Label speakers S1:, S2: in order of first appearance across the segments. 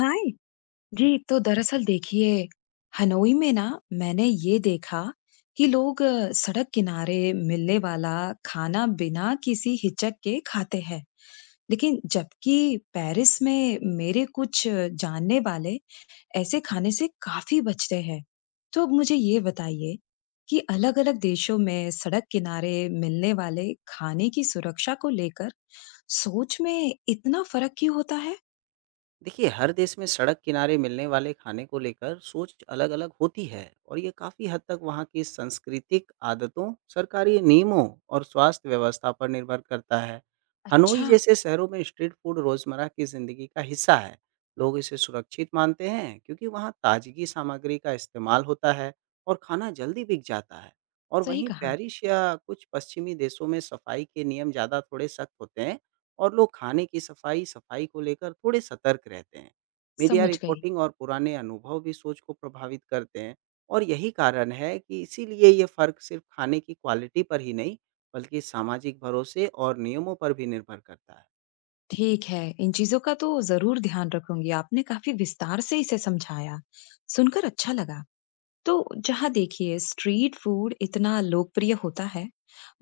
S1: हाय जी। तो दरअसल देखिए, हनोई में ना मैंने ये देखा कि लोग सड़क किनारे मिलने वाला खाना बिना किसी हिचक के खाते हैं, लेकिन जबकि पेरिस में मेरे कुछ जानने वाले ऐसे खाने से काफी बचते हैं। तो अब मुझे ये बताइए कि अलग-अलग देशों में सड़क किनारे मिलने वाले खाने की सुरक्षा को लेकर सोच में इतना फर्क क्यों होता है।
S2: देखिए, हर देश में सड़क किनारे मिलने वाले खाने को लेकर सोच अलग-अलग होती है और ये काफ़ी हद तक वहाँ की सांस्कृतिक आदतों, सरकारी नियमों और स्वास्थ्य व्यवस्था पर निर्भर करता है। हनोई
S1: अच्छा।
S2: जैसे शहरों में स्ट्रीट फूड रोज़मर्रा की ज़िंदगी का हिस्सा है। लोग इसे सुरक्षित मानते हैं क्योंकि वहाँ ताज़गी सामग्री का इस्तेमाल होता है और खाना जल्दी बिक जाता है। और
S1: सही
S2: वहीं
S1: कहा।
S2: पेरिस या कुछ पश्चिमी देशों में सफाई के नियम ज़्यादा थोड़े सख्त होते हैं और लोग खाने की सफाई, सफाई को लेकर थोड़े सतर्क रहते हैं। मीडिया
S1: समझ गई।
S2: रिपोर्टिंग और पुराने अनुभव भी सोच को प्रभावित करते हैं और यही कारण है कि इसीलिए ये फ़र्क सिर्फ खाने की क्वालिटी पर ही नहीं, बल्कि सामाजिक भरोसे और नियमों पर भी निर्भर करता है।
S1: ठीक है, इन चीज़ों का तो ज़रूर ध्यान रखूंगी। आपने काफ़ी विस्तार से इसे समझाया, सुनकर अच्छा लगा। तो जहाँ देखिए स्ट्रीट फूड इतना लोकप्रिय होता है,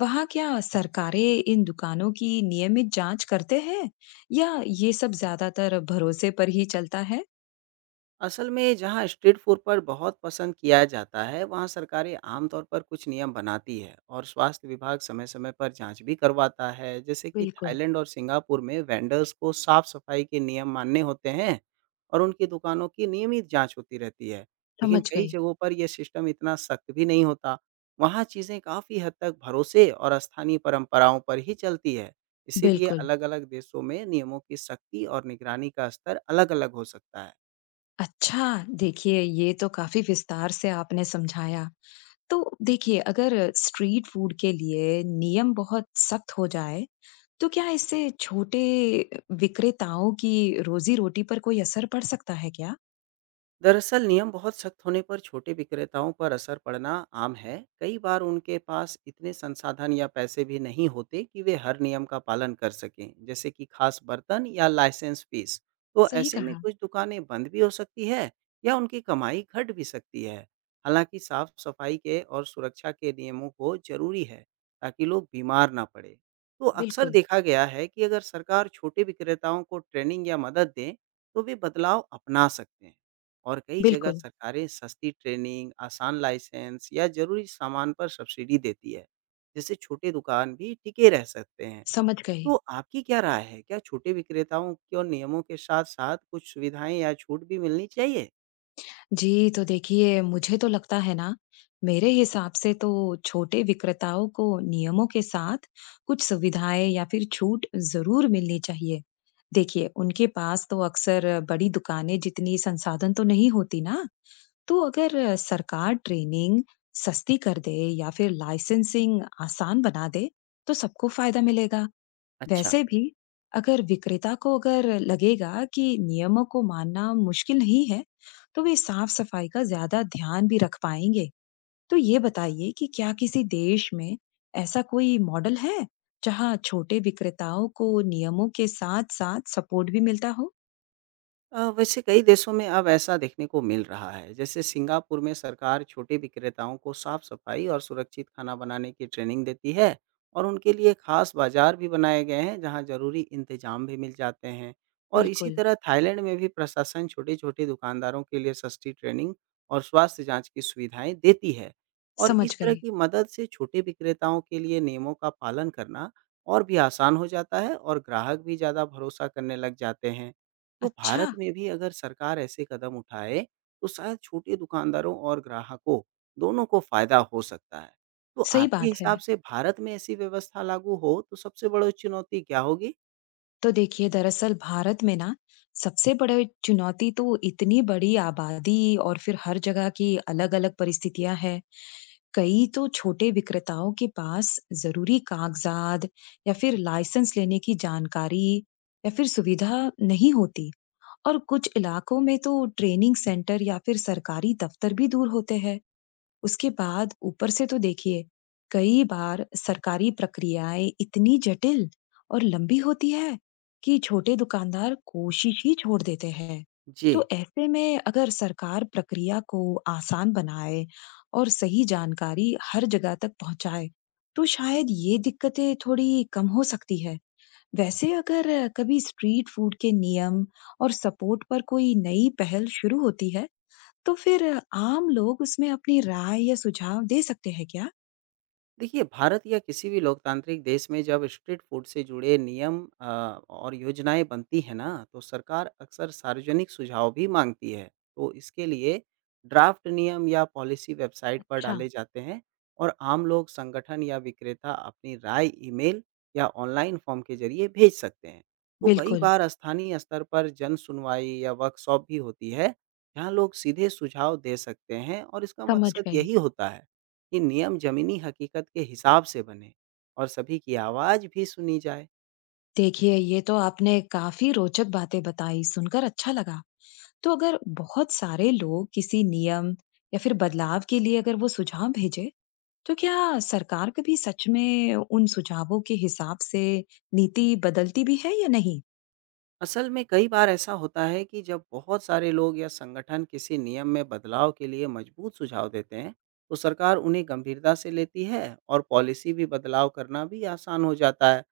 S1: वहाँ क्या सरकारें इन दुकानों की नियमित जांच करते हैं या ये सब ज़्यादातर भरोसे पर ही चलता है?
S2: असल में जहां स्ट्रीट फूड पर बहुत पसंद किया जाता है, वहां सरकारें आमतौर पर कुछ नियम बनाती है और स्वास्थ्य विभाग समय-समय पर जांच भी करवाता है। जैसे कि
S1: बिल्कुल।
S2: थाईलैंड और सिंगापुर में वेंडर्स को साफ सफाई के नियम मानने होते हैं और उनकी दुकानों की नियमित जांच होती रहती है। लेकिन
S1: समझ
S2: कई
S1: गई।
S2: जगहों पर यह सिस्टम इतना सख्त भी नहीं होता। वहां चीजें काफी हद तक भरोसे और स्थानीय परंपराओं पर ही चलती है। इसीलिए
S1: बिल्कुल।
S2: अलग-अलग देशों में नियमों की सख्ती और निगरानी का स्तर अलग-अलग हो सकता है।
S1: अच्छा, देखिए ये तो काफ़ी विस्तार से आपने समझाया। तो देखिए, अगर स्ट्रीट फूड के लिए नियम बहुत सख्त हो जाए, तो क्या इससे छोटे विक्रेताओं की रोज़ी-रोटी पर कोई असर पड़ सकता है क्या?
S2: दरअसल नियम बहुत सख्त होने पर छोटे विक्रेताओं पर असर पड़ना आम है। कई बार उनके पास इतने संसाधन या पैसे भी नहीं होते कि वे हर नियम का पालन कर सकें, जैसे कि खास बर्तन या लाइसेंस फीस। तो
S1: सही
S2: ऐसे में
S1: कहा।
S2: कुछ दुकानें बंद भी हो सकती है या उनकी कमाई घट भी सकती है। हालांकि साफ सफाई के और सुरक्षा के नियमों को जरूरी है ताकि लोग बीमार ना पड़े। तो अक्सर
S1: बिल्कुल,
S2: देखा गया है कि अगर सरकार छोटे विक्रेताओं को ट्रेनिंग या मदद दें तो वे बदलाव अपना सकते हैं। और कई जगह
S1: बिल्कुल,
S2: सरकारें सस्ती ट्रेनिंग, आसान लाइसेंस या ज़रूरी सामान पर सब्सिडी देती है, जिससे छोटे दुकान भी टिके रह सकते हैं।
S1: समझ गई।
S2: तो आपकी क्या राय है? क्या छोटे विक्रेताओं को नियमों के साथ-साथ कुछ सुविधाएँ या छूट भी मिलनी चाहिए?
S1: जी, तो देखिए मुझे तो लगता है ना, मेरे हिसाब से तो छोटे विक्रेताओं को नियमों के साथ कुछ सुविधाएँ या फिर छूट ज़रूर मिलनी चाहिए। देखिए, उनके पास तो अक्सर बड़ी दुकानें जितनी संसाधन तो नहीं होती ना। तो अगर सरकार ट्रेनिंग सस्ती कर दे या फिर लाइसेंसिंग आसान बना दे तो सबको फायदा मिलेगा।
S2: अच्छा।
S1: वैसे भी अगर विक्रेता को अगर लगेगा कि नियमों को मानना मुश्किल नहीं है तो वे साफ सफाई का ज्यादा ध्यान भी रख पाएंगे। तो ये बताइए कि क्या किसी देश में ऐसा कोई मॉडल है जहाँ छोटे विक्रेताओं को नियमों के साथ साथ सपोर्ट भी मिलता हो?
S2: वैसे कई देशों में अब ऐसा देखने को मिल रहा है। जैसे सिंगापुर में सरकार छोटे विक्रेताओं को साफ-सफाई और सुरक्षित खाना बनाने की ट्रेनिंग देती है और उनके लिए खास बाज़ार भी बनाए गए हैं, जहाँ ज़रूरी इंतज़ाम भी मिल जाते हैं। और इसी
S1: बिल्कुल।
S2: तरह थाईलैंड में भी प्रशासन छोटे-छोटे दुकानदारों के लिए सस्ती ट्रेनिंग और स्वास्थ्य जाँच की सुविधाएँ देती है। और
S1: समझ
S2: इस तरह
S1: गई।
S2: की मदद से छोटे विक्रेताओं के लिए नियमों का पालन करना और भी आसान हो जाता है और ग्राहक भी ज़्यादा भरोसा करने लग जाते हैं। तो
S1: अच्छा।
S2: भारत में भी अगर सरकार ऐसे कदम उठाए, तो शायद छोटे दुकानदारों और ग्राहकों दोनों को फ़ायदा हो सकता है। तो
S1: सही
S2: आपके
S1: बात
S2: हिसाब
S1: है।
S2: से भारत में ऐसी व्यवस्था लागू हो, तो सबसे बड़ी चुनौती क्या होगी?
S1: तो देखिए दरअसल भारत में ना सबसे बड़ी चुनौती तो इतनी बड़ी आबादी और फिर हर जगह की अलग-अलग परिस्थितियां हैं। कई तो छोटे विक्रेताओं के पास जरूरी कागजात या फिर लाइसेंस लेने की जानकारी या फिर सुविधा नहीं होती, और कुछ इलाकों में तो ट्रेनिंग सेंटर या फिर सरकारी दफ्तर भी दूर होते हैं। उसके बाद ऊपर से तो देखिए कई बार सरकारी प्रक्रियाएं इतनी जटिल और लंबी होती है कि छोटे दुकानदार कोशिश ही छोड़ देते हैं।
S2: जी।
S1: तो ऐसे में अगर सरकार प्रक्रिया को आसान बनाए और सही जानकारी हर जगह तक पहुंचाए तो शायद ये दिक्कतें थोड़ी कम हो सकती है। वैसे अगर कभी स्ट्रीट फूड के नियम और सपोर्ट पर कोई नई पहल शुरू होती है तो फिर आम लोग उसमें अपनी राय या सुझाव दे सकते हैं क्या?
S2: देखिए, भारत या किसी भी लोकतांत्रिक देश में जब स्ट्रीट फूड से जुड़े नियम और योजनाएँ बनती हैं ना, तो सरकार अक्सर सार्वजनिक सुझाव भी माँगती है। तो इसके लिए ड्राफ्ट नियम या पॉलिसी वेबसाइट पर
S1: अच्छा।
S2: डाले जाते हैं और आम लोग, संगठन या विक्रेता अपनी राय ईमेल या ऑनलाइन फॉर्म के ज़रिए भेज सकते हैं। तो कई
S1: बिल्कुल।
S2: बार स्थानीय स्तर पर जन सुनवाई या वर्कशॉप भी होती है, जहाँ लोग सीधे सुझाव दे सकते हैं और इसका
S1: समझ
S2: मकसद
S1: गई।
S2: यही होता है कि नियम ज़मीनी हकीकत के हिसाब से बने और सभी की आवाज़ भी सुनी जाए।
S1: देखिए ये तो आपने काफी रोचक बातें बताई, सुनकर अच्छा लगा। तो अगर बहुत सारे लोग किसी नियम या फिर बदलाव के लिए अगर वो सुझाव भेजे तो क्या सरकार कभी सच में उन सुझावों के हिसाब से नीति बदलती भी है या नहीं?
S2: असल में कई बार ऐसा होता है कि जब बहुत सारे लोग या संगठन किसी नियम में बदलाव के लिए मजबूत सुझाव देते हैं, तो सरकार उन्हें गंभीरता से लेती है और पॉलिसी भी बदलाव करना भी आसान हो जाता है।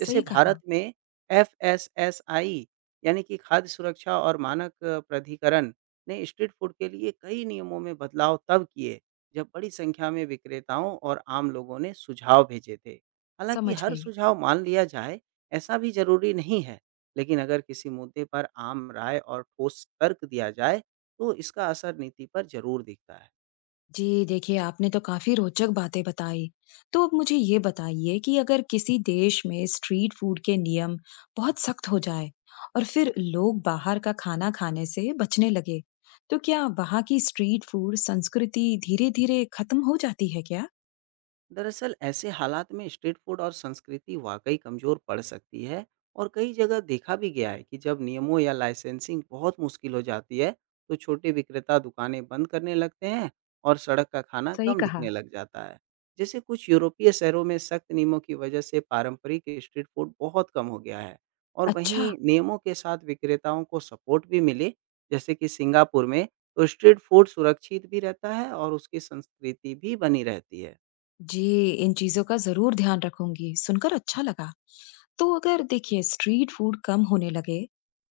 S2: जैसे
S1: सही कहा।
S2: भारत में एफएसएसआई यानी कि खाद्य सुरक्षा और मानक प्राधिकरण ने स्ट्रीट फूड के लिए कई नियमों में बदलाव तब किए, जब बड़ी संख्या में विक्रेताओं और आम लोगों ने सुझाव भेजे थे। हालांकि
S1: समझ
S2: हर
S1: गई।
S2: सुझाव मान लिया जाए, ऐसा भी जरूरी नहीं है, लेकिन अगर किसी मुद्दे पर आम राय और ठोस तर्क दिया जाए, तो इसका असर नीति पर ज़रूर दिखता है।
S1: जी, देखिए आपने तो काफ़ी रोचक बातें बताई। तो अब मुझे ये बताइए कि अगर किसी देश में स्ट्रीट फूड के नियम बहुत सख्त हो जाए और फिर लोग बाहर का खाना खाने से बचने लगे, तो क्या वहाँ की स्ट्रीट फूड संस्कृति धीरे-धीरे खत्म हो जाती है क्या?
S2: दरअसल ऐसे हालात में स्ट्रीट फूड और संस्कृति वाकई कमजोर पड़ सकती है और कई जगह देखा भी गया है कि जब नियमों या लाइसेंसिंग बहुत मुश्किल हो जाती है, तो छोटे विक्रेता दुकानें बंद करने लगते हैं और सड़क का खाना
S1: सही
S2: कम
S1: कहा।
S2: दिखने लग जाता है। जैसे कुछ यूरोपीय शहरों में सख्त नियमों की वजह से पारंपरिक स्ट्रीट फूड बहुत कम हो गया है और
S1: अच्छा।
S2: वहीं नियमों के साथ विक्रेताओं को सपोर्ट भी मिले, जैसे कि सिंगापुर में, तो स्ट्रीट फूड सुरक्षित भी रहता है और उसकी संस्कृति भी बनी रहती है।
S1: जी, इन चीज़ों का ज़रूर ध्यान रखूंगी। सुनकर अच्छा लगा। तो अगर देखिए स्ट्रीट फूड कम होने लगे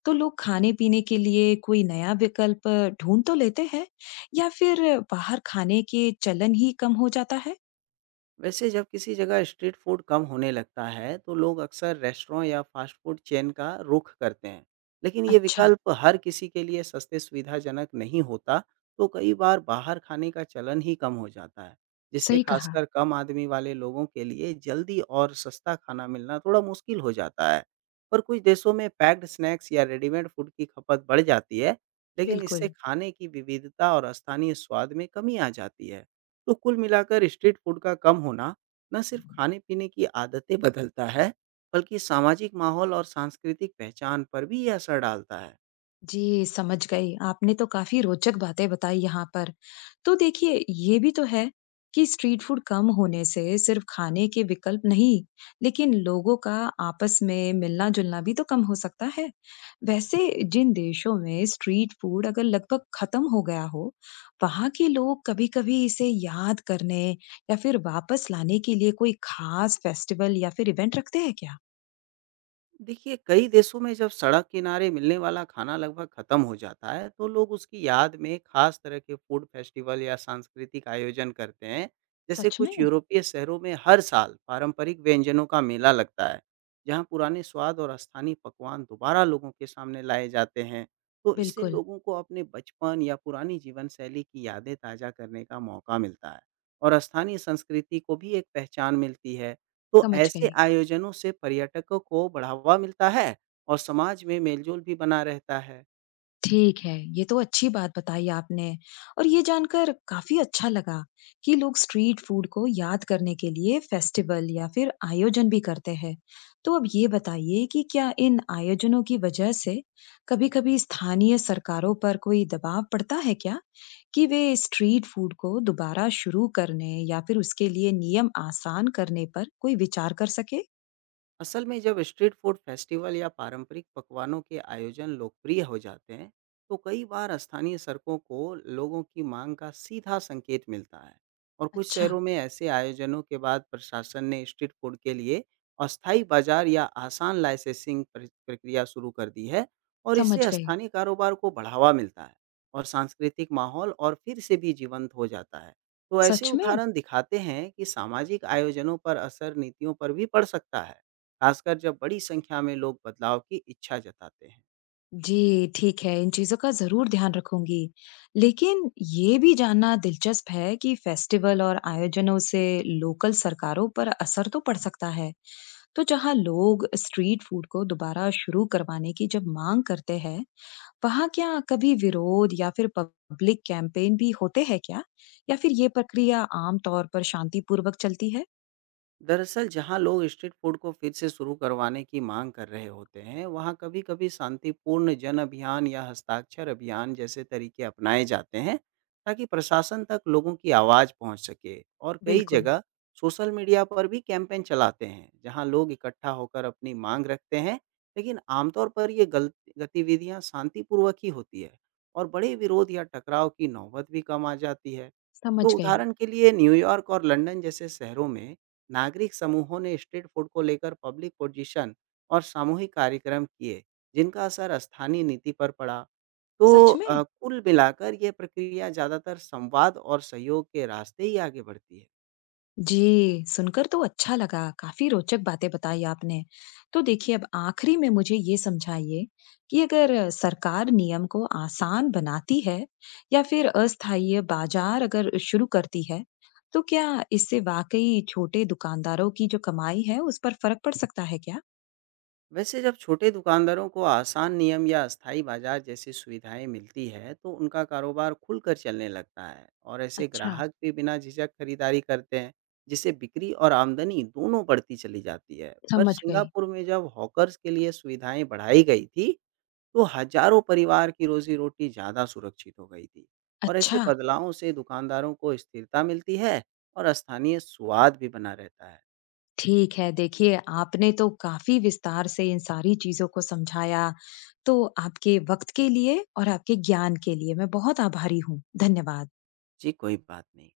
S1: तो लोग खाने पीने के लिए कोई नया विकल्प ढूंढ तो लेते हैं या फिर बाहर खाने के चलन ही कम हो जाता है?
S2: वैसे जब किसी जगह स्ट्रीट फूड कम होने लगता है, तो लोग अक्सर रेस्टोरेंट या फास्ट फूड चेन का रुख करते हैं, लेकिन ये
S1: अच्छा।
S2: विकल्प हर किसी के लिए सस्ते सुविधाजनक नहीं होता। तो कई बार बाहर खाने का चलन ही कम हो जाता है, जिससे
S1: सही कहा।
S2: खासकर कम आदमी वाले लोगों के लिए जल्दी और सस्ता खाना मिलना थोड़ा मुश्किल हो जाता है। पर कुछ देशों में पैक्ड स्नैक्स या रेडीमेड फूड की खपत बढ़ जाती है, लेकिन इससे
S1: बिल्कुल।
S2: खाने की विविधता और स्थानीय स्वाद में कमी आ जाती है। तो कुल मिलाकर स्ट्रीट फूड का कम होना न सिर्फ खाने-पीने की आदतें बदलता है, बल्कि सामाजिक माहौल और सांस्कृतिक पहचान पर भी ये असर डालता है।
S1: जी, समझ गई। आपने तो काफ़ी रोचक बातें बताई यहाँ पर। तो देखिए, ये भी तो है कि स्ट्रीट फूड कम होने से सिर्फ खाने के विकल्प नहीं, लेकिन लोगों का आपस में मिलना-जुलना भी तो कम हो सकता है। वैसे जिन देशों में स्ट्रीट फूड अगर लगभग खत्म हो गया हो, वहाँ के लोग कभी-कभी इसे याद करने या फिर वापस लाने के लिए कोई खास फेस्टिवल या फिर इवेंट रखते हैं क्या?
S2: देखिए, कई देशों में जब सड़क किनारे मिलने वाला खाना लगभग खत्म हो जाता है, तो लोग उसकी याद में खास तरह के फूड फेस्टिवल या सांस्कृतिक आयोजन करते हैं। जैसे
S1: सच
S2: कुछ
S1: में?
S2: यूरोपीय शहरों में हर साल पारंपरिक व्यंजनों का मेला लगता है, जहाँ पुराने स्वाद और स्थानीय पकवान दोबारा लोगों के सामने लाए जाते हैं। तो इससे
S1: बिल्कुल,
S2: लोगों को अपने बचपन या पुरानी जीवन शैली की यादें ताज़ा करने का मौका मिलता है और स्थानीय संस्कृति को भी एक पहचान मिलती है। तो
S1: समझ
S2: ऐसे
S1: गई।
S2: आयोजनों से पर्यटकों को बढ़ावा मिलता है और समाज में मेलजोल भी बना रहता है।
S1: ठीक है, ये तो अच्छी बात बताई आपने और ये जानकर काफ़ी अच्छा लगा कि लोग स्ट्रीट फूड को याद करने के लिए फेस्टिवल या फिर आयोजन भी करते हैं। तो अब ये बताइए कि क्या इन आयोजनों की वजह से कभी-कभी स्थानीय सरकारों पर कोई दबाव पड़ता है क्या? कि वे स्ट्रीट फूड को दोबारा शुरू करने या फिर उसके लिए नियम आसान करने पर कोई विचार कर सके?
S2: असल में जब स्ट्रीट फूड फेस्टिवल या पारंपरिक पकवानों के आयोजन लोकप्रिय हो जाते हैं, तो कई बार स्थानीय सड़कों को लोगों की मांग का सीधा संकेत मिलता है और कुछ
S1: अच्छा,
S2: शहरों में ऐसे आयोजनों के बाद प्रशासन ने स्ट्रीट फूड के लिए अस्थायी बाजार या आसान लाइसेंसिंग प्रक्रिया शुरू कर दी है और
S1: समझ
S2: इससे
S1: गई।
S2: स्थानीय कारोबार को बढ़ावा मिलता है और सांस्कृतिक माहौल और फिर से भी जीवंत हो जाता है। तो ऐसे
S1: सच में?
S2: उदाहरण दिखाते हैं कि सामाजिक आयोजनों पर असर नीतियों पर भी पड़ सकता है, खासकर जब बड़ी संख्या में लोग बदलाव की इच्छा जताते हैं।
S1: जी, ठीक है, इन चीज़ों का ज़रूर ध्यान रखूँगी। लेकिन ये भी जानना दिलचस्प है कि फेस्टिवल और आयोजनों से लोकल सरकारों पर असर तो पड़ सकता है। तो जहाँ लोग स्ट्रीट फूड को दोबारा शुरू करवाने की जब माँग करते हैं, वहाँ क्या कभी विरोध या फिर पब्लिक कैंपेन भी होते हैं क्या? या फिर ये प्रक्रिया आम तौर पर शांतिपूर्वक चलती है?
S2: दरअसल जहां लोग स्ट्रीट फूड को फिर से शुरू करवाने की मांग कर रहे होते हैं, वहां कभी-कभी शांतिपूर्ण जन अभियान या हस्ताक्षर अभियान जैसे तरीके अपनाए जाते हैं, ताकि प्रशासन तक लोगों की आवाज पहुंच सके और कई
S1: बिल्कुल,
S2: जगह सोशल मीडिया पर भी कैंपेन चलाते हैं, जहां लोग इकट्ठा होकर अपनी मांग रखते हैं। लेकिन आमतौर पर ये गतिविधियां शांतिपूर्वक ही होती है और बड़े विरोध या टकराव की नौबत भी कम आ जाती है।
S1: समझ
S2: तो
S1: गई।
S2: उदाहरण के लिए न्यूयॉर्क और लंदन जैसे शहरों में नागरिक समूहों ने स्ट्रीट फूड को लेकर पब्लिक पोजिशन और सामूहिक कार्यक्रम किए, जिनका असर स्थानीय नीति पर पड़ा। तो
S1: सच में।
S2: कुल मिलाकर यह प्रक्रिया ज़्यादातर संवाद और सहयोग के रास्ते ही आगे बढ़ती है।
S1: जी, सुनकर तो अच्छा लगा, काफ़ी रोचक बातें बताई आपने। तो देखिए, अब आखिरी में मुझे ये समझाइए कि अगर सरकार नियम को आसान बनाती है या फिर अस्थायी बाजार अगर शुरू करती है, तो क्या इससे वाकई छोटे दुकानदारों की जो कमाई है, उस पर फर्क पड़ सकता है क्या?
S2: वैसे जब छोटे दुकानदारों को आसान नियम या अस्थायी बाजार जैसी सुविधाएं मिलती है, तो उनका कारोबार खुलकर चलने लगता है और ऐसे
S1: अच्छा।
S2: ग्राहक भी बिना झिझक खरीदारी करते हैं, जिससे बिक्री और आमदनी दोनों बढ़ती चली जाती है। पर
S1: समझ गई।
S2: सिंगापुर में जब हॉकर्स के लिए सुविधाएं बढ़ाई गई थी, तो हजारों परिवार की रोजी रोटी ज़्यादा सुरक्षित हो गई थी। और ऐसे
S1: अच्छा।
S2: बदलावों से दुकानदारों को स्थिरता मिलती है और स्थानीय स्वाद भी बना रहता है।
S1: ठीक है, देखिए आपने तो काफ़ी विस्तार से इन सारी चीज़ों को समझाया, तो आपके वक़्त के लिए और आपके ज्ञान के लिए मैं बहुत आभारी हूँ। धन्यवाद।
S2: जी, कोई बात नहीं।